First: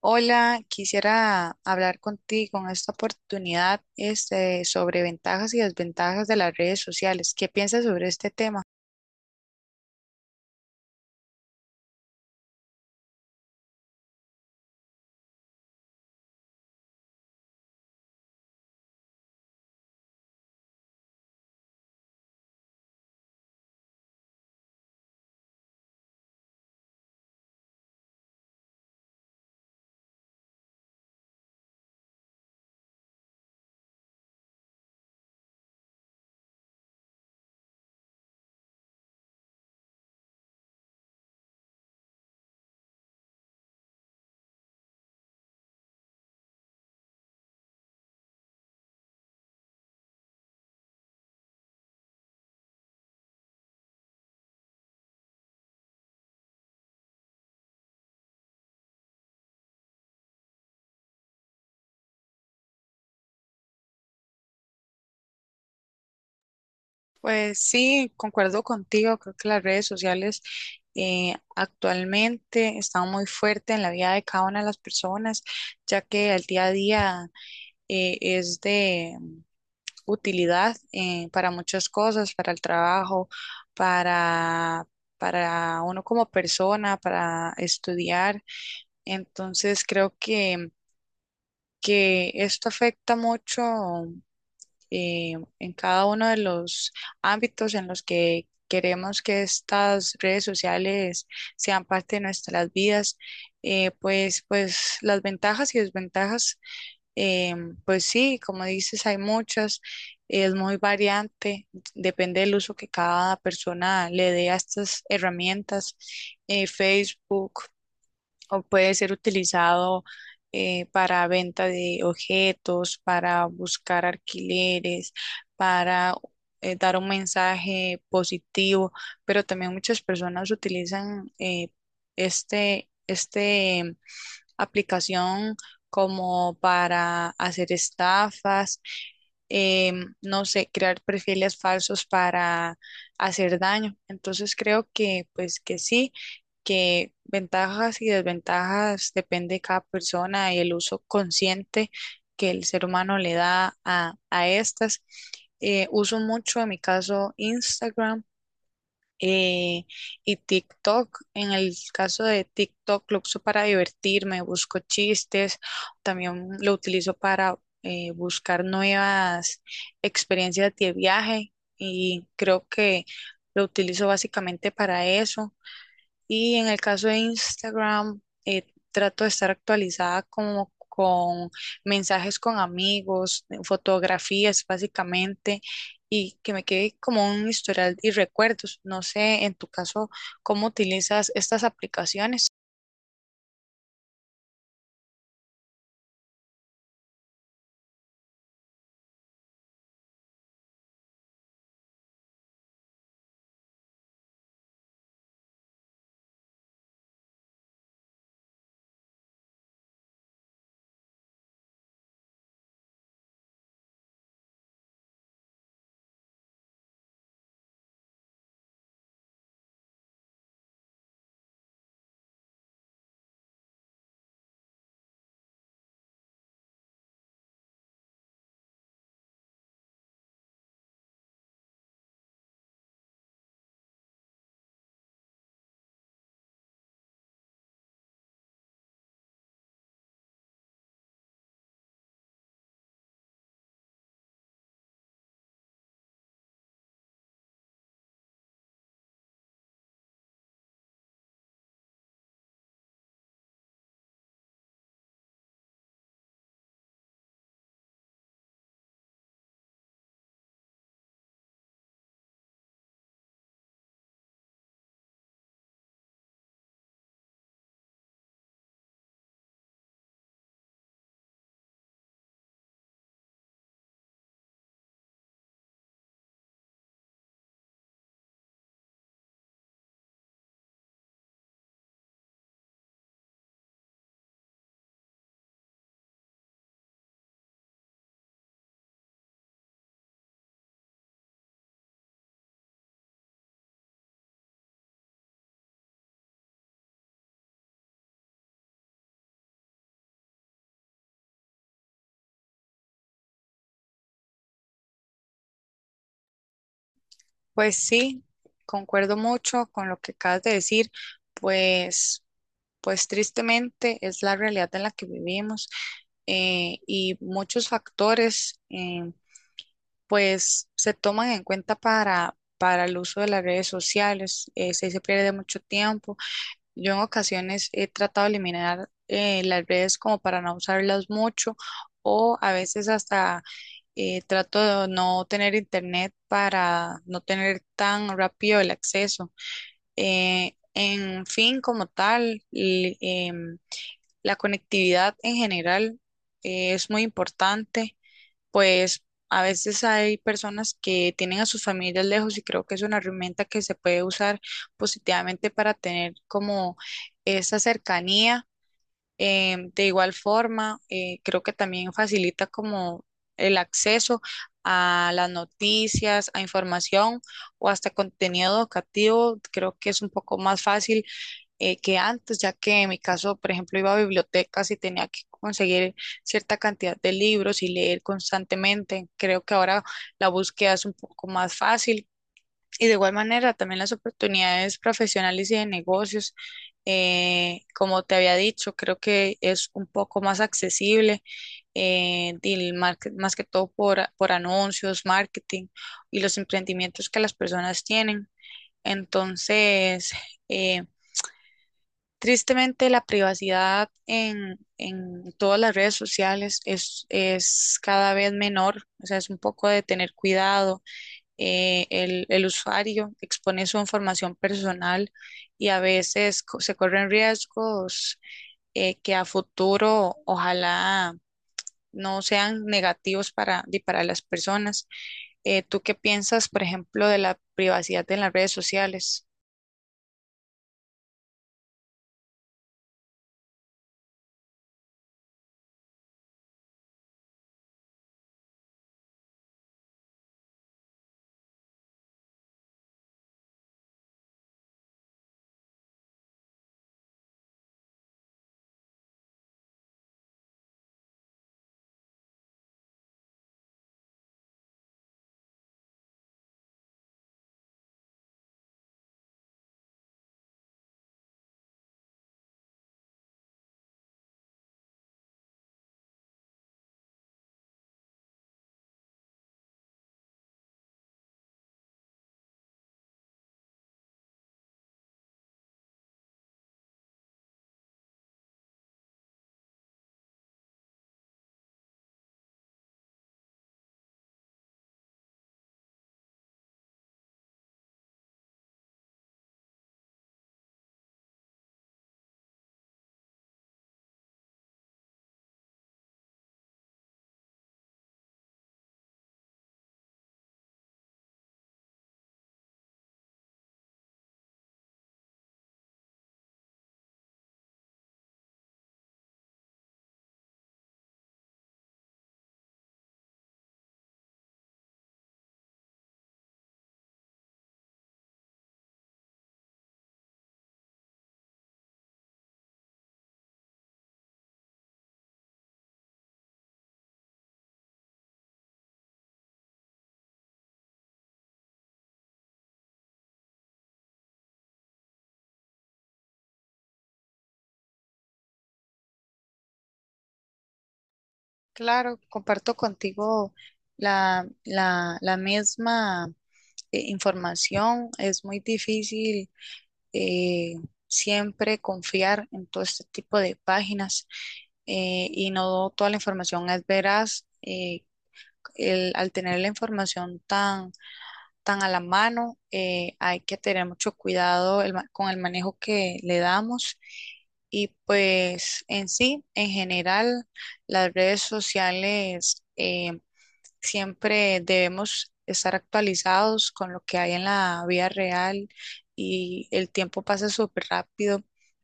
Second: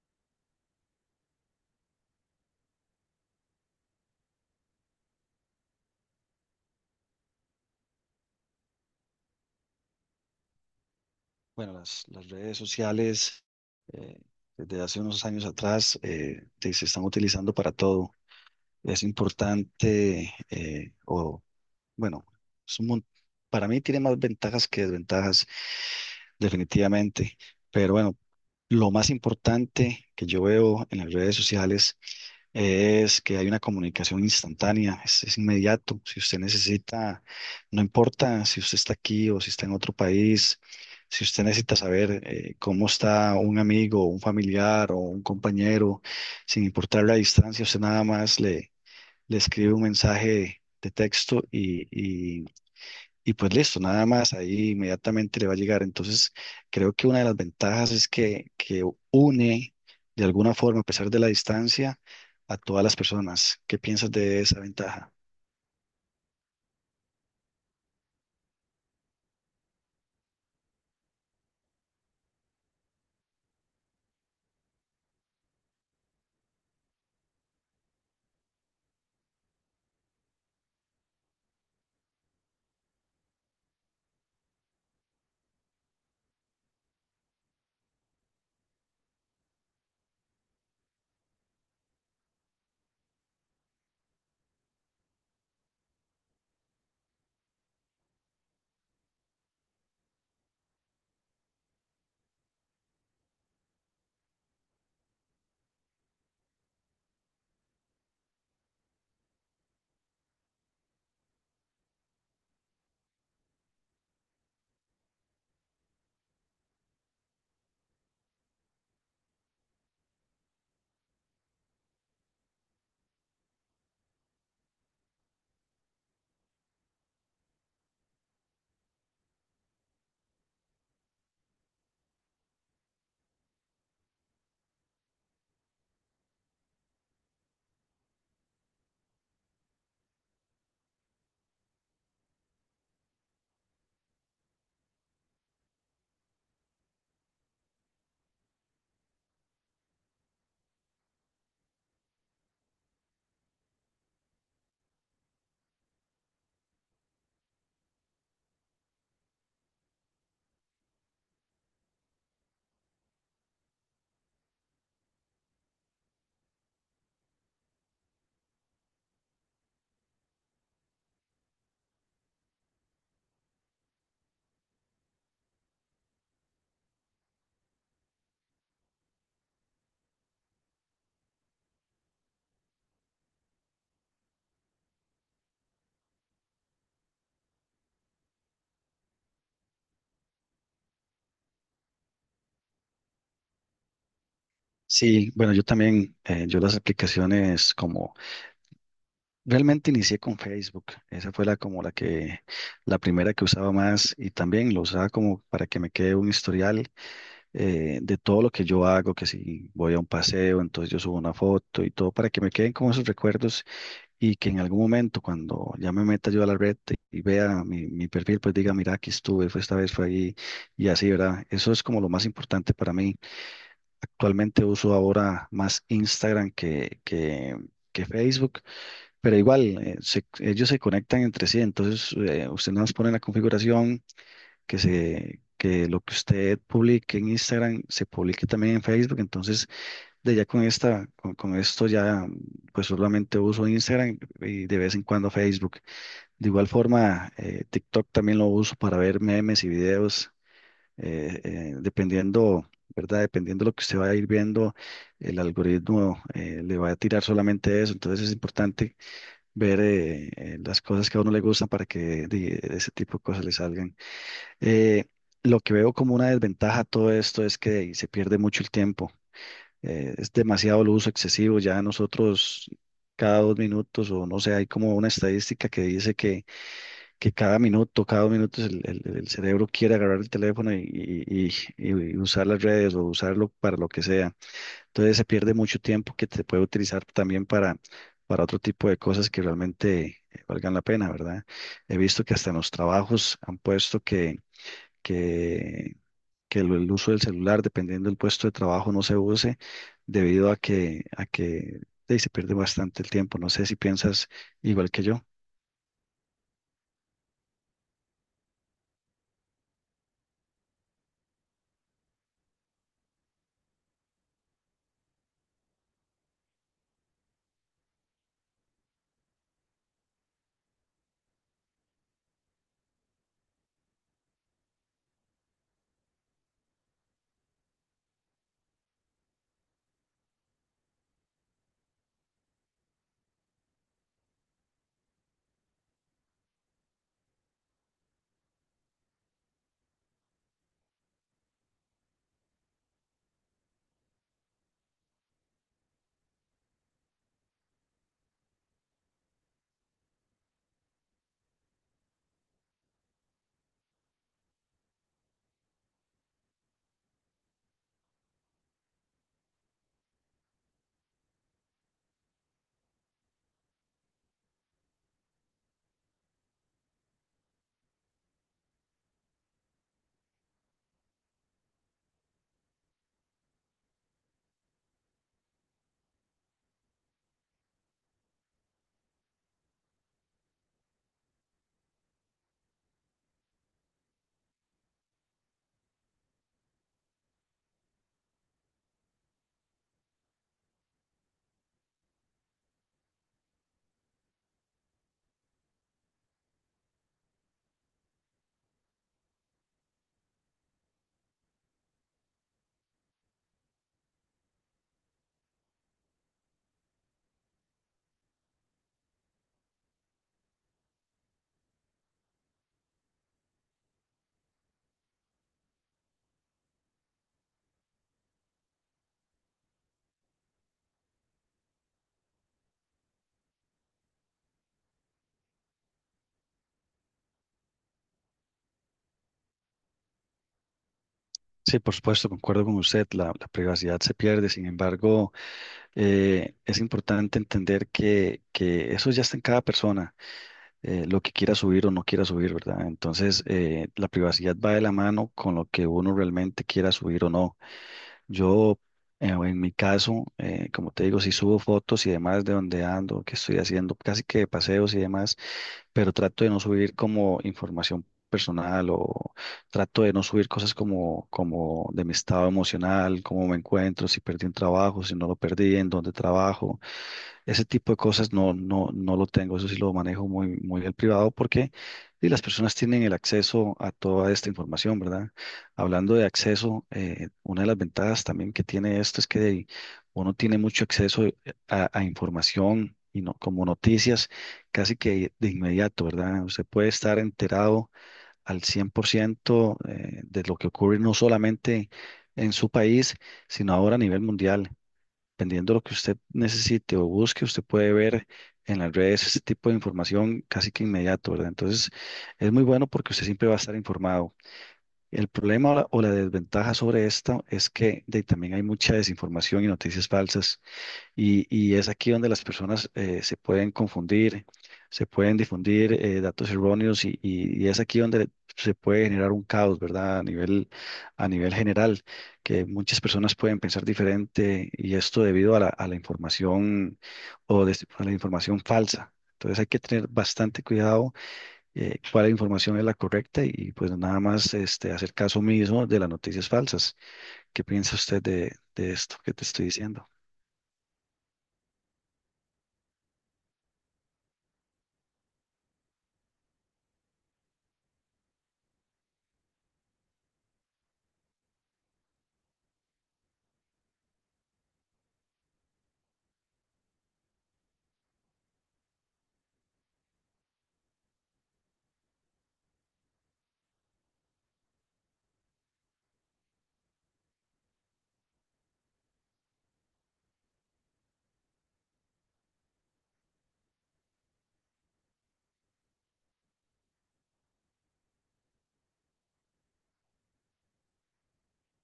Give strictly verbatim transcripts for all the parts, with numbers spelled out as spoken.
Hola, quisiera hablar contigo en esta oportunidad, este, sobre ventajas y desventajas de las redes sociales. ¿Qué piensas sobre este tema? Bueno, las, las redes sociales eh, desde hace unos años atrás eh, te- se están utilizando para todo. Es importante, eh, o bueno, es un mon- para mí tiene más ventajas que desventajas, definitivamente. Pero bueno, lo más importante que yo veo en las redes sociales es que hay una comunicación instantánea, es, es inmediato. Si usted necesita, no importa si usted está aquí o si está en otro país, si usted necesita saber eh, cómo está un amigo, un familiar o un compañero, sin importar la distancia, usted nada más le, le escribe un mensaje de texto y, y pues listo, nada más, ahí inmediatamente le va a llegar. Entonces, creo que una de las ventajas es que, que une de alguna forma, a pesar de la distancia, a todas las personas. ¿Qué piensas de esa ventaja? Pues sí, concuerdo contigo. Creo que las redes sociales eh, actualmente están muy fuertes en la vida de cada una de las personas, ya que el día a día eh, es de utilidad eh, para muchas cosas, para el trabajo, para, para uno como persona, para estudiar. Entonces creo que, que esto afecta mucho eh, en cada uno de los ámbitos en los que queremos que estas redes sociales sean parte de nuestras vidas. Eh, pues, pues las ventajas y desventajas, eh, pues sí, como dices, hay muchas. Es muy variante, depende del uso que cada persona le dé a estas herramientas. eh, Facebook o puede ser utilizado eh, para venta de objetos, para buscar alquileres, para eh, dar un mensaje positivo, pero también muchas personas utilizan eh, este, este aplicación como para hacer estafas, em, no sé, crear perfiles falsos para hacer daño. Entonces creo que pues que sí, que ventajas y desventajas depende de cada persona y el uso consciente que el ser humano le da a, a estas. Eh, uso mucho, en mi caso, Instagram eh, y TikTok. En el caso de TikTok, lo uso para divertirme, busco chistes, también lo utilizo para eh, buscar nuevas experiencias de viaje y creo que lo utilizo básicamente para eso. Y en el caso de Instagram, eh, trato de estar actualizada como con mensajes con amigos, eh, fotografías básicamente, y que me quede como un historial y recuerdos. No sé, en tu caso, ¿cómo utilizas estas aplicaciones? Sí, bueno, yo también, eh, yo las aplicaciones como, realmente inicié con Facebook, esa fue la como la que, la primera que usaba más y también lo usaba como para que me quede un historial eh, de todo lo que yo hago, que si voy a un paseo, entonces yo subo una foto y todo para que me queden como esos recuerdos y que en algún momento cuando ya me meta yo a la red y vea mi, mi perfil, pues diga, mira, aquí estuve, fue esta vez, fue ahí y así, ¿verdad? Eso es como lo más importante para mí. Actualmente uso ahora más Instagram que, que, que Facebook, pero igual eh, se- ellos se conectan entre sí, entonces eh, usted nos pone la configuración que se... que lo que usted publique en Instagram se publique también en Facebook, entonces de ya con esta, con, con esto ya, pues solamente uso Instagram y de vez en cuando Facebook. De igual forma, eh, TikTok también lo uso para ver memes y videos, eh, eh, dependiendo, ¿verdad? Dependiendo de lo que usted va a ir viendo, el algoritmo eh, le va a tirar solamente eso. Entonces es importante ver eh, eh, las cosas que a uno le gustan para que de- ese tipo de cosas le salgan. Eh, lo que veo como una desventaja a todo esto es que se pierde mucho el tiempo, eh, es demasiado el uso excesivo. Ya nosotros cada dos minutos o no sé, hay como una estadística que dice que, que cada minuto, cada dos minutos el, el- el cerebro quiere agarrar el teléfono y, y- y- y usar las redes o usarlo para lo que sea. Entonces se pierde mucho tiempo que te puede utilizar también para, para otro tipo de cosas que realmente eh, valgan la pena, ¿verdad? He visto que hasta en los trabajos han puesto que... que que el, el uso del celular, dependiendo del puesto de trabajo, no se use debido a que, a que eh, se pierde bastante el tiempo. No sé si piensas igual que yo. Pues sí, concuerdo mucho con lo que acabas de decir. Pues, pues tristemente es la realidad en la que vivimos, eh, y muchos factores eh, pues se toman en cuenta para, para el uso de las redes sociales. Eh, sí, se pierde mucho tiempo. Yo en ocasiones he tratado de eliminar eh, las redes como para no usarlas mucho, o a veces hasta eh, trato de no tener internet para no tener tan rápido el acceso. Eh, en fin, como tal, l- em, la conectividad en general eh, es muy importante, pues a veces hay personas que tienen a sus familias lejos y creo que es una herramienta que se puede usar positivamente para tener como esa cercanía. Em, de igual forma, eh, creo que también facilita como el acceso a las noticias, a información o hasta contenido educativo. Creo que es un poco más fácil eh, que antes, ya que en mi caso, por ejemplo, iba a bibliotecas y tenía que conseguir cierta cantidad de libros y leer constantemente. Creo que ahora la búsqueda es un poco más fácil, y de igual manera también las oportunidades profesionales y de negocios. Eh, como te había dicho, creo que es un poco más accesible, eh, y el market- más que todo por, a- por anuncios, marketing y los emprendimientos que las personas tienen. Entonces, eh, tristemente, la privacidad en, en todas las redes sociales es, es cada vez menor, o sea, es un poco de tener cuidado. Eh, el, el usuario expone su información personal y a veces co- se corren riesgos eh, que a futuro ojalá no sean negativos para, di- para las personas. Eh, ¿tú qué piensas, por ejemplo, de la privacidad en las redes sociales? Sí, por supuesto, concuerdo con usted, la, la privacidad se pierde, sin embargo, eh, es importante entender que, que eso ya está en cada persona. Eh, lo que quiera subir o no quiera subir, ¿verdad? Entonces, eh, la privacidad va de la mano con lo que uno realmente quiera subir o no. Yo, eh, en mi caso, eh, como te digo, si subo fotos y demás de donde ando, qué estoy haciendo, casi que de paseos y demás, pero trato de no subir como información personal o trato de no subir cosas como, como de mi estado emocional, cómo me encuentro, si perdí un trabajo, si no lo perdí, en dónde trabajo. Ese tipo de cosas no, no, no lo tengo, eso sí lo manejo muy, muy al privado porque y las personas tienen el acceso a toda esta información, ¿verdad? Hablando de acceso, eh, una de las ventajas también que tiene esto es que uno tiene mucho acceso eh, a, a información y no, como noticias casi que de inmediato, ¿verdad? Usted puede estar enterado al cien por ciento eh, de lo que ocurre no solamente en su país, sino ahora a nivel mundial. Dependiendo de lo que usted necesite o busque, usted puede ver en las redes ese tipo de información casi que inmediato, ¿verdad? Entonces, es muy bueno porque usted siempre va a estar informado. El problema o la, o la desventaja sobre esto es que de- también hay mucha desinformación y noticias falsas. Y, y es aquí donde las personas eh, se pueden confundir, se pueden difundir eh, datos erróneos y, y- y es aquí donde se puede generar un caos, ¿verdad? A nivel, a nivel general, que muchas personas pueden pensar diferente y esto debido a la, a la información o des- a la información falsa. Entonces hay que tener bastante cuidado, eh, cuál información es la correcta y pues nada más este, hacer caso mismo de las noticias falsas. ¿Qué piensa usted de, de esto que te estoy diciendo? Claro, comparto contigo la, la, la misma eh, información. Es muy difícil eh, siempre confiar en todo este tipo de páginas, eh, y no toda la información es veraz. Eh, el- al tener la información tan, tan a la mano, eh, hay que tener mucho cuidado el ma- con el manejo que le damos. Y pues en sí, en general, las redes sociales. eh, Siempre debemos estar actualizados con lo que hay en la vida real, y el tiempo pasa súper rápido,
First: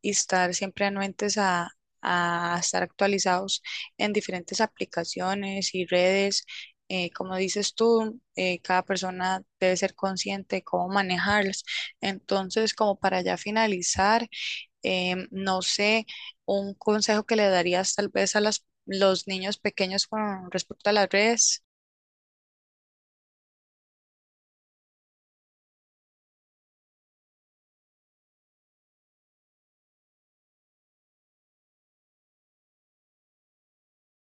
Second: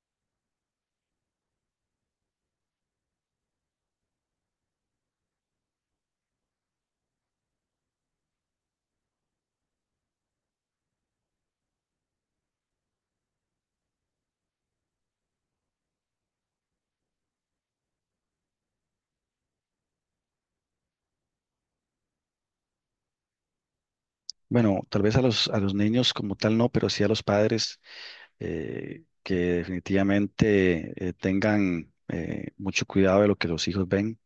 y estar siempre anuentes a, a estar actualizados en diferentes aplicaciones y redes. Eh, como dices tú, eh, cada persona debe ser consciente de cómo manejarlas. Entonces, como para ya finalizar, em, no sé, un consejo que le darías tal vez a las, los niños pequeños con respecto a las redes. Bueno, tal vez a los, a los niños como tal no, pero sí a los padres eh, que definitivamente eh, tengan eh, mucho cuidado de lo que los hijos ven.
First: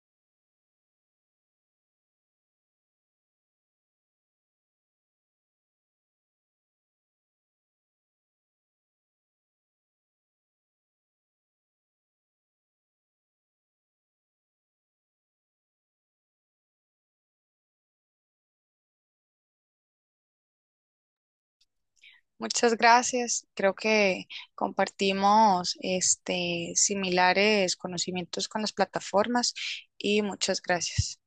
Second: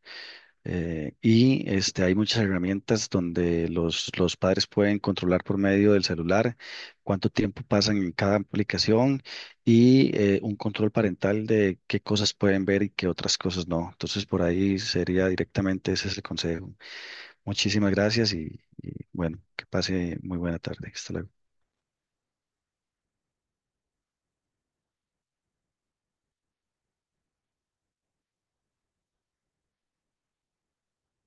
eh, Y este, hay muchas herramientas donde los, los padres pueden controlar por medio del celular cuánto tiempo pasan en cada aplicación y eh, un control parental de qué cosas pueden ver y qué otras cosas no. Entonces, por ahí sería directamente ese es el consejo. Muchísimas gracias y, y bueno, que pase muy buena tarde. Hasta luego. Muchas gracias. Creo que compartimos este, similares conocimientos con las plataformas, y muchas gracias.